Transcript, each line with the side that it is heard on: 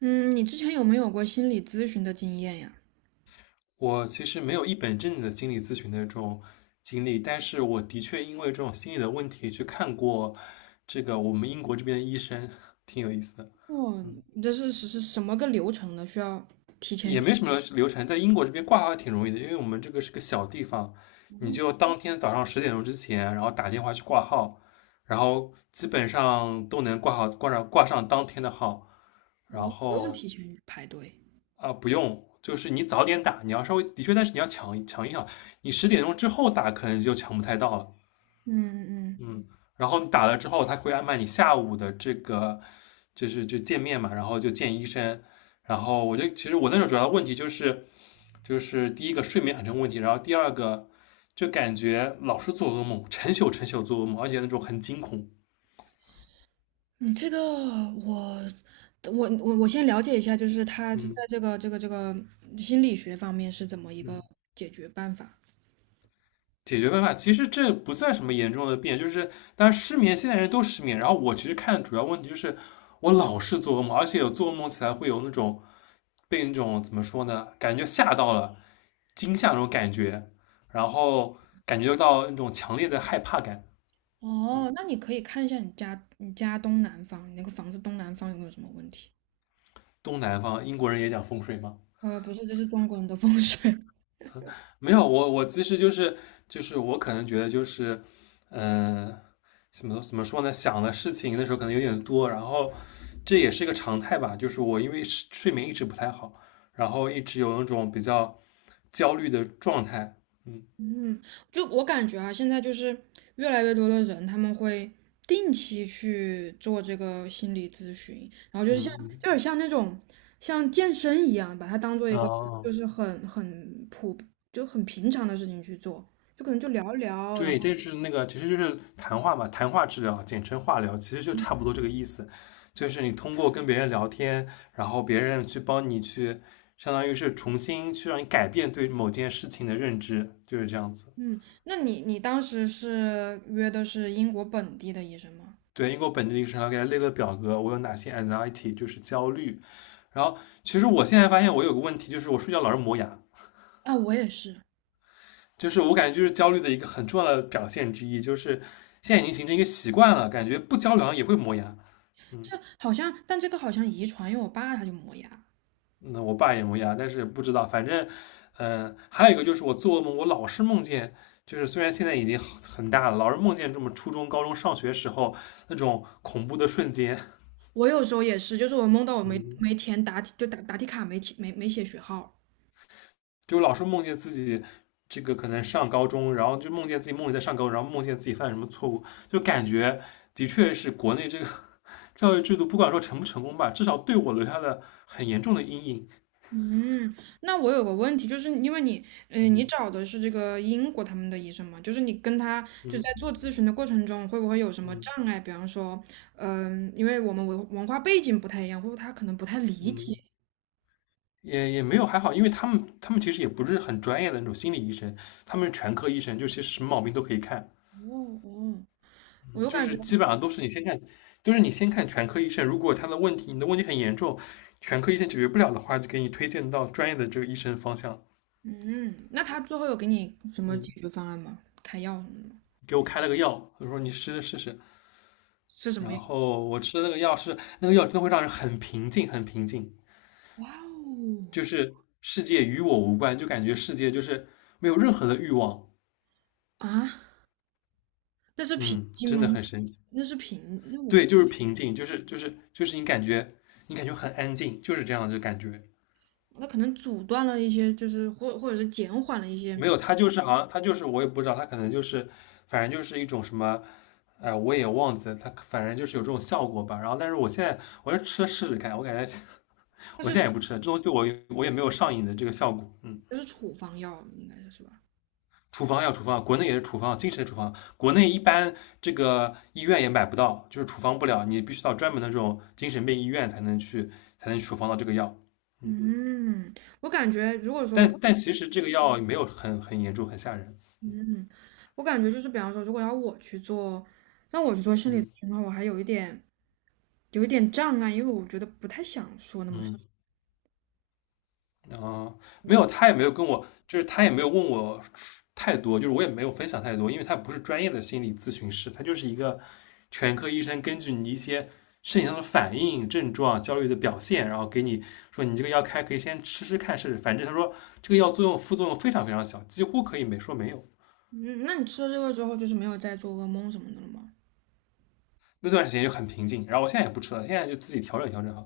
right: 嗯，你之前有没有过心理咨询的经验呀？
left: 我其实没有一本正经的心理咨询的这种经历，但是我的确因为这种心理的问题去看过这个我们英国这边的医生，挺有意思的。
right: 哦，
left: 嗯，
right: 你这是什么个流程呢？需要提前
left: 也
right: 预
left: 没什么流程，在英国这边挂号挺容易的，因为我们这个是个小地方，你就当天早上十点钟之前，然后打电话去挂号，然后基本上都能挂上当天的号，然
right: 哦，不用
left: 后
right: 提前预排队。
left: 啊，不用。就是你早点打，你要稍微的确，但是你要抢一抢，你十点钟之后打可能就抢不太到了。
right: 嗯嗯，
left: 嗯，然后你打了之后，他会安排你下午的这个，就是就见面嘛，然后就见医生。然后其实我那时候主要的问题就是第一个睡眠很成问题，然后第二个就感觉老是做噩梦，成宿成宿做噩梦，而且那种很惊恐。
right: 你这个我我先了解一下，就是他
left: 嗯
right: 在这个心理学方面是怎么一个
left: 嗯。
right: 解决办法？
left: 解决办法，其实这不算什么严重的病，就是当然失眠，现在人都失眠。然后我其实看主要问题就是我老是做噩梦，而且有做噩梦起来会有那种被那种怎么说呢，感觉吓到了，惊吓那种感觉，然后感觉到那种强烈的害怕感。
right: 哦，那你可以看一下你家东南方，你那个房子东南方有没有什么问题？
left: 东南方英国人也讲风水嘛，
right: 呃，不是，这是中国人的风水。
left: 没有，我其实就是我可能觉得就是，嗯，怎么说呢？想的事情那时候可能有点多，然后这也是一个常态吧。就是我因为是睡眠一直不太好，然后一直有那种比较焦虑的状态。嗯
right: 嗯，就我感觉啊，现在就是越来越多的人，他们会定期去做这个心理咨询，然后就是像，有
left: 嗯
right: 点像那种像健身一样，把它当做一
left: 嗯，
right: 个就
left: 哦，
right: 是很很普就很平常的事情去做，就可能就聊一聊，然
left: 对，
right: 后
left: 这是那个，其实就是谈话嘛，谈话治疗，简称话疗，其实就差不多这个意思。就是你通过跟别人聊天，然后别人去帮你去，相当于是重新去让你改变对某件事情的认知，就是这样子。
right: 嗯，那你你当时是约的是英国本地的医生吗？
left: 对，因为我本地医生还给他列了表格，我有哪些 anxiety，就是焦虑。然后其实我现在发现我有个问题，就是我睡觉老是磨牙，
right: 啊，我也是，
left: 就是我感觉就是焦虑的一个很重要的表现之一，就是现在已经形成一个习惯了，感觉不焦虑好像也会磨牙。嗯。
right: 这好像，但这个好像遗传，因为我爸他就磨牙。
left: 那我爸也磨牙，但是不知道，反正，呃，还有一个就是我做噩梦，我老是梦见，就是虽然现在已经很大了，老是梦见这么初中、高中上学时候那种恐怖的瞬间，
right: 我有时候也是，就是我梦到我没
left: 嗯，
right: 没填答题，就答题卡没填没没写学号。
left: 就老是梦见自己这个可能上高中，然后就梦见自己梦里在上高中，然后梦见自己犯什么错误，就感觉的确是国内这个 教育制度，不管说成不成功吧，至少对我留下了很严重的阴影，
right: 嗯，那我有个问题，就是因为你，你找的是这个英国他们的医生嘛，就是你跟他就在
left: 嗯
right: 做咨询的过程中，会不会有什么
left: 嗯
right: 障碍？比方说，因为我们文化背景不太一样，或者他可能不太理解。
left: 嗯。也没有还好，因为他们其实也不是很专业的那种心理医生，他们是全科医生，就其实什么毛病都可以看，
right: 哦哦，我
left: 嗯
right: 就
left: 就
right: 感
left: 是
right: 觉，
left: 基本上都是你先看，就是你先看全科医生，如果他的问题你的问题很严重，全科医生解决不了的话，就给你推荐到专业的这个医生方向。
right: 嗯，那他最后有给你什么解
left: 嗯，
right: 决方案吗？开药什么的吗？
left: 给我开了个药，他说你吃试试，
right: 是什
left: 然
right: 么药？
left: 后我吃了那个药是那个药真的会让人很平静，很平静，
right: 哇
left: 就
right: 哦，
left: 是世界与我无关，就感觉世界就是没有任何的欲望，
right: 啊！那是平
left: 嗯，
right: 颈
left: 真的
right: 吗？
left: 很神奇。
right: 那是平，那我
left: 对，就是平静，就是你感觉很安静，就是这样的感觉。
right: 那可能阻断了一些，就是或者是减缓了一些，
left: 没有，他就是好像他就是我也不知道，他可能就是反正就是一种什么，哎、我也忘记了，他反正就是有这种效果吧。然后，但是我现在我要吃了试试看，我感觉
right: 那
left: 我
right: 就
left: 现
right: 是
left: 在也不吃了，这东西对我也没有上瘾的这个效果。嗯，
right: 就是处方药，应该是是吧？
left: 处方药，国内也是处方药，精神处方药，国内一般这个医院也买不到，就是处方不了，你必须到专门的这种精神病医院才能去才能处方到这个药。
right: 嗯，我感觉如果说，
left: 但其实这个药没有很严重，很吓人。
right: 嗯，我感觉就是比方说，如果要我去做，让我去做心理咨
left: 嗯
right: 询的话，我还有一点障碍，因为我觉得不太想说那么。
left: 嗯，然后没有，他也没有跟我，就是他也没有问我太多，就是我也没有分享太多，因为他不是专业的心理咨询师，他就是一个全科医生，根据你一些身体上的反应、症状、焦虑的表现，然后给你说你这个药开可以先吃吃看试试。反正他说这个药作用副作用非常非常小，几乎可以没说没有。
right: 嗯，那你吃了这个之后，就是没有再做噩梦什么的了吗？
left: 那段时间就很平静，然后我现在也不吃了，现在就自己调整调整哈。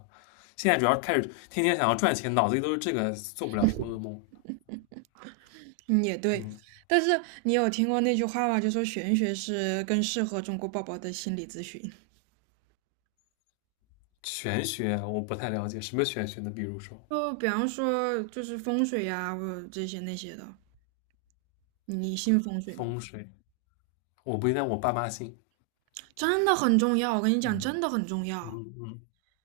left: 现在主要开始天天想要赚钱，脑子里都是这个，做不了什么噩梦。
right: 嗯，也对。
left: 嗯，
right: 但是你有听过那句话吗？就说玄学是更适合中国宝宝的心理咨询。
left: 玄学啊我不太了解，什么玄学呢？比如说
right: 就比方说，就是风水呀，或者这些那些的，你信风水吗？
left: 风水，我不该我爸妈信，
right: 真的很重要，我跟你讲，
left: 嗯
right: 真的很重要。
left: 嗯嗯，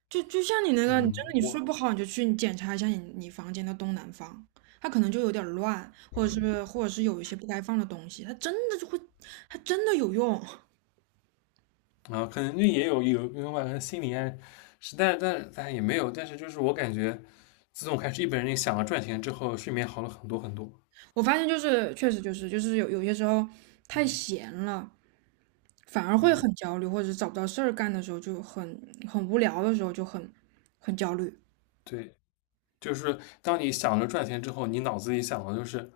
right: 就就像你那个，你
left: 嗯，
right: 真的你睡
left: 我
right: 不好，你就去你检查一下你房间的东南方，它可能就有点儿乱，或者是有一些不该放的东西，它真的就会，它真的有用。
left: 啊，可能就也有吧，可能心理暗示，在但是也没有，但是就是我感觉，自从开始一本人想要赚钱之后，睡眠好了很多很多。
right: 我发现就是确实有有些时候太闲了，反而会很
left: 嗯，
right: 焦虑，或者是找不到事儿干的时候就很很无聊的时候就很很焦虑。
left: 对，就是当你想着赚钱之后，你脑子里想的就是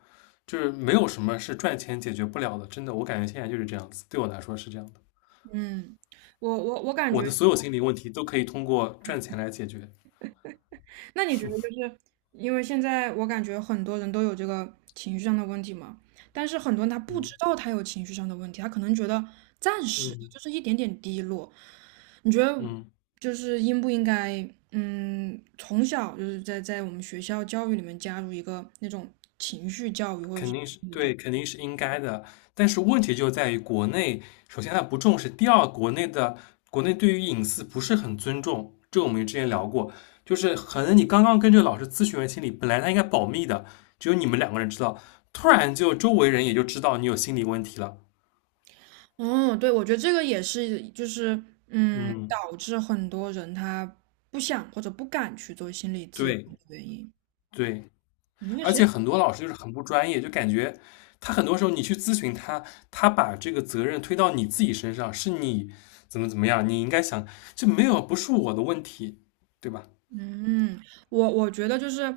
left: 就是没有什么是赚钱解决不了的。真的，我感觉现在就是这样子，对我来说是这样的。
right: 嗯，我感
left: 我
right: 觉，
left: 的所有心理问题都可以通过赚钱来解决。
right: 那你觉得就是因为现在我感觉很多人都有这个情绪上的问题嘛，但是很多人他不知
left: 嗯
right: 道他有情绪上的问题，他可能觉得暂时的
left: 嗯
right: 就是一点点低落。你觉得
left: 嗯。
right: 就是应不应该，嗯，从小就是在我们学校教育里面加入一个那种情绪教育或者
left: 肯
right: 是
left: 定是
right: 心理
left: 对，肯定是应该的。但是问题就在于国内，首先他不重视，第二，国内对于隐私不是很尊重。这我们之前聊过，就是可能你刚刚跟这个老师咨询完心理，本来他应该保密的，只有你们两个人知道，突然就周围人也就知道你有心理问题了。
right: 哦，对，我觉得这个也是，就是嗯，
left: 嗯，
right: 导致很多人他不想或者不敢去做心理咨询
left: 对
right: 的原因。
left: 对。
right: 嗯因为
left: 而
right: 谁？
left: 且很多老师就是很不专业，就感觉他很多时候你去咨询他，他把这个责任推到你自己身上，是你怎么怎么样，你应该想，就没有不是我的问题，对吧？
right: 嗯，我觉得就是，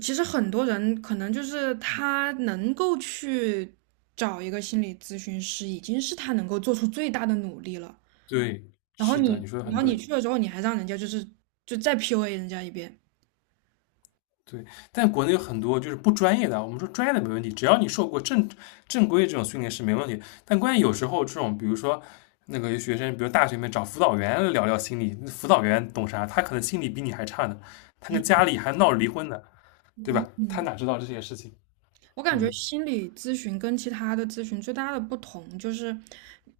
right: 其实很多人可能就是他能够去找一个心理咨询师，已经是他能够做出最大的努力了。
left: 对，
right: 然后
left: 是的，
right: 你，
left: 你说的
right: 然
left: 很
right: 后你
left: 对，
right: 去了之后，你还让人家就是就再 PUA 人家一遍。
left: 对。但国内有很多就是不专业的，我们说专业的没问题，只要你受过正规这种训练是没问题。但关键有时候这种，比如说那个有学生，比如大学里面找辅导员聊聊心理，辅导员懂啥？他可能心理比你还差呢，他跟家里还闹离婚呢。对吧？他
right: 嗯。
left: 哪知道这些事情？
right: 我感觉
left: 嗯
right: 心理咨询跟其他的咨询最大的不同，就是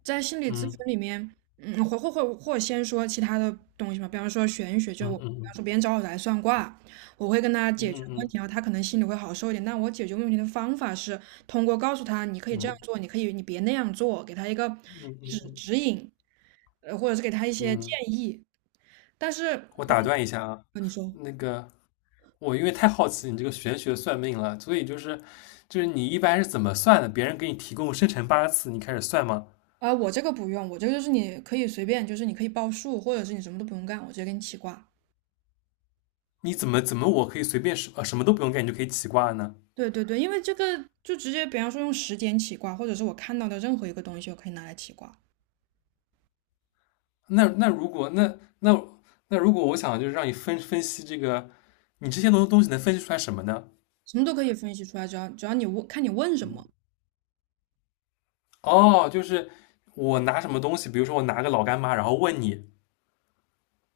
right: 在心理咨询
left: 嗯
right: 里面，嗯，或先说其他的东西嘛，比方说玄学，就
left: 嗯
right: 我比
left: 嗯
right: 方
left: 嗯
right: 说别人找我来算卦，我会跟他解
left: 嗯
right: 决问
left: 嗯
right: 题，然后他可能心里会好受一点。但我解决问题的方法是通过告诉他，你可以这样
left: 嗯
right: 做，你可以你别那样做，给他一个指
left: 嗯
right: 指引，呃，或者是给他一些建
left: 嗯，
right: 议。但是，
left: 我打断一下啊，
right: 呃你说。
left: 那个我因为太好奇你这个玄学算命了，所以就是你一般是怎么算的？别人给你提供生辰八字，你开始算吗？
right: 啊，我这个不用，我这个就是你可以随便，就是你可以报数，或者是你什么都不用干，我直接给你起卦。
left: 你怎么我可以随便什么都不用干，你就可以起卦呢？
right: 对对对，因为这个就直接，比方说用时间起卦，或者是我看到的任何一个东西，我可以拿来起卦，
left: 那那如果那那那如果我想就是让你分析这个，你这些东西能分析出来什么呢？
right: 什么都可以分析出来，只要你问，看你问什么，
left: 哦，就是我拿什么东西，比如说我拿个老干妈，然后问你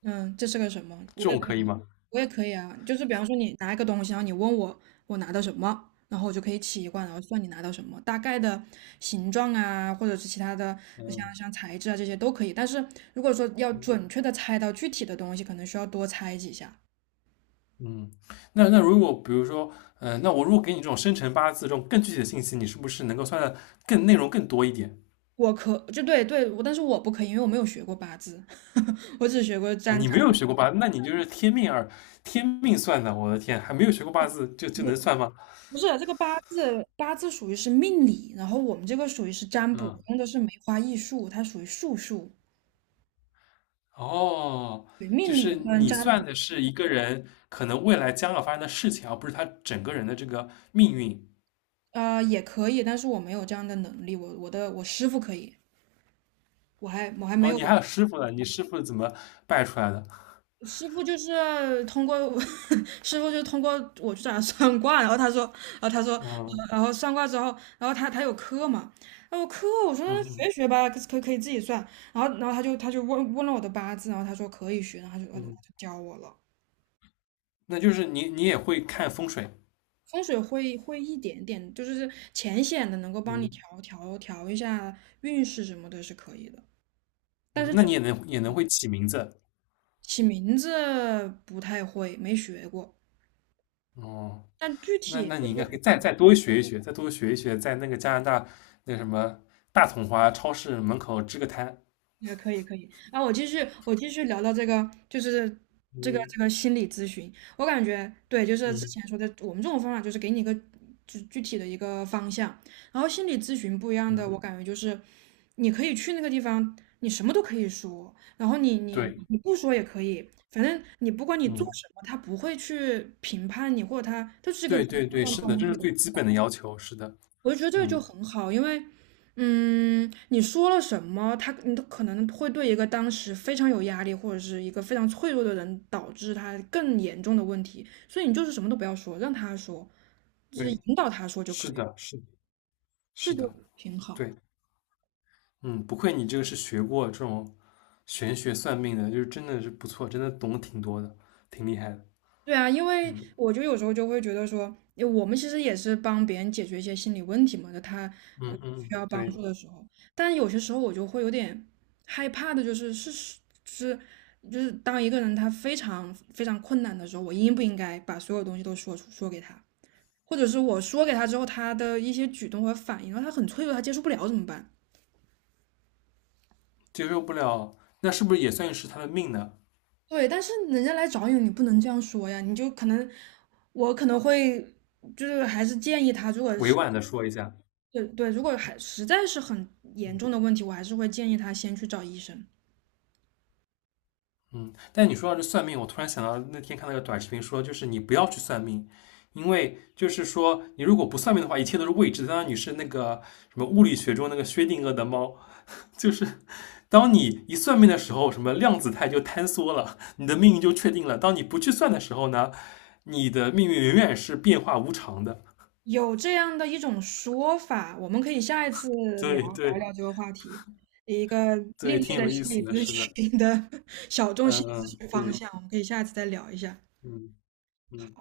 right: 嗯，这是个什么，
left: 这
right: 我也
left: 种
right: 可以，
left: 可以吗？
right: 我也可以啊，就是比方说你拿一个东西，然后你问我我拿到什么，然后我就可以起一卦，然后算你拿到什么，大概的形状啊，或者是其他的
left: 嗯，
right: 像材质啊这些都可以，但是如果说要准确的猜到具体的东西，可能需要多猜几下。
left: 嗯，那如果比如说，呃，那我如果给你这种生辰八字这种更具体的信息，你是不是能够算的更内容更多一点
right: 我可就对对，我但是我不可以，因为我没有学过八字，我只学过
left: 啊？
right: 占
left: 你
right: 占。
left: 没有学过八，那你就是天命二，天命算的，我的天，还没有学过八字就
right: 不
left: 能算吗？
right: 不是这个八字，八字属于是命理，然后我们这个属于是占卜，
left: 嗯，
right: 用的是梅花易数，它属于术数。
left: 哦，
right: 对，
left: 就
right: 命
left: 是
right: 理跟
left: 你
right: 占
left: 算
right: 卜，
left: 的是一个人可能未来将要发生的事情，而不是他整个人的这个命运。
right: 啊呃也可以，但是我没有这样的能力，我师傅可以，我还没
left: 哦，
right: 有，
left: 你还有师傅呢，你师傅怎么拜出来的？
right: 师傅就是通过 师傅就是通过我去找他算卦，然后他说，然后他说，呃
left: 嗯
right: 然后算卦之后，然后他他有课嘛，他后课我说
left: 嗯嗯，
right: 学一学吧，可以自己算，然后他就问了我的八字，然后他说可以学，然后他就
left: 嗯
right: 教我了。
left: 那就是你也会看风水。
right: 风水会一点点，就是浅显的能够帮你
left: 嗯，
right: 调一下运势什么的，是可以的。但
left: 嗯
right: 是
left: 那
right: 只
left: 你也能会起名字
right: 起名字不太会，没学过。
left: 哦。
right: 但具
left: 那
right: 体
left: 那
right: 就
left: 你
right: 是
left: 应该可以再多学一学，再多学一学，在那个加拿大那什么大统华超市门口支个摊。
right: 也可以可以啊，我继续聊到这个，就是这个
left: 嗯
right: 这个心理咨询，我感觉对，就是之
left: 嗯
right: 前说的，我们这种方法就是给你一个具体的一个方向，然后心理咨询不一样的，
left: 嗯，
right: 我感觉就是你可以去那个地方，你什么都可以说，然后你你
left: 对，
right: 你不说也可以，反正你不管你做
left: 嗯
right: 什么，他不会去评判你，或者他他就是一个
left: 对
right: 中
left: 对对，是的，这
right: 中
left: 是
right: 立的。
left: 最基本的要求。是的，
right: 我就觉得这个就
left: 嗯，
right: 很好，因为，嗯，你说了什么，他你都可能会对一个当时非常有压力或者是一个非常脆弱的人，导致他更严重的问题，所以你就是什么都不要说，让他说，就是
left: 对，
right: 引导他说就可
left: 是
right: 以了
left: 的，是的是
right: 这就
left: 的，
right: 挺好。
left: 对，嗯，不愧你这个是学过这种玄学算命的，就是真的是不错，真的懂得挺多的，挺厉害的。
right: 对啊，因为
left: 嗯
right: 我就有时候就会觉得说，因为我们其实也是帮别人解决一些心理问题嘛，就他呃
left: 嗯
right: 需
left: 嗯，
right: 要帮
left: 对。
right: 助的时候，但有些时候我就会有点害怕的、就是，是，就是当一个人他非常非常困难的时候，我应不应该把所有东西都说出说给他，或者是我说给他之后，他的一些举动和反应，然后他很脆弱，他接受不了怎么办？
left: 接受不了，那是不是也算是他的命呢？
right: 对，但是人家来找你，你不能这样说呀，你就可能我可能会就是还是建议他，如果
left: 委
right: 是。
left: 婉的说一下，
right: 对对，如果还实在是很严重的问题，我还是会建议他先去找医生。
left: 嗯。但你说到这算命，我突然想到那天看那个短视频说，就是你不要去算命，因为就是说你如果不算命的话，一切都是未知的。当然你是那个什么物理学中那个薛定谔的猫，就是当你一算命的时候，什么量子态就坍缩了，你的命运就确定了。当你不去算的时候呢，你的命运永远是变化无常的。
right: 有这样的一种说法，我们可以下一次聊
left: 对
right: 聊
left: 对
right: 聊这个话题，一个另
left: 对，挺
right: 类的
left: 有意
right: 心理
left: 思的，
right: 咨
left: 是的，
right: 询的 小众心
left: 嗯
right: 理咨
left: 嗯，
right: 询方
left: 对，
right: 向，我们可以下一次再聊一下。
left: 嗯嗯。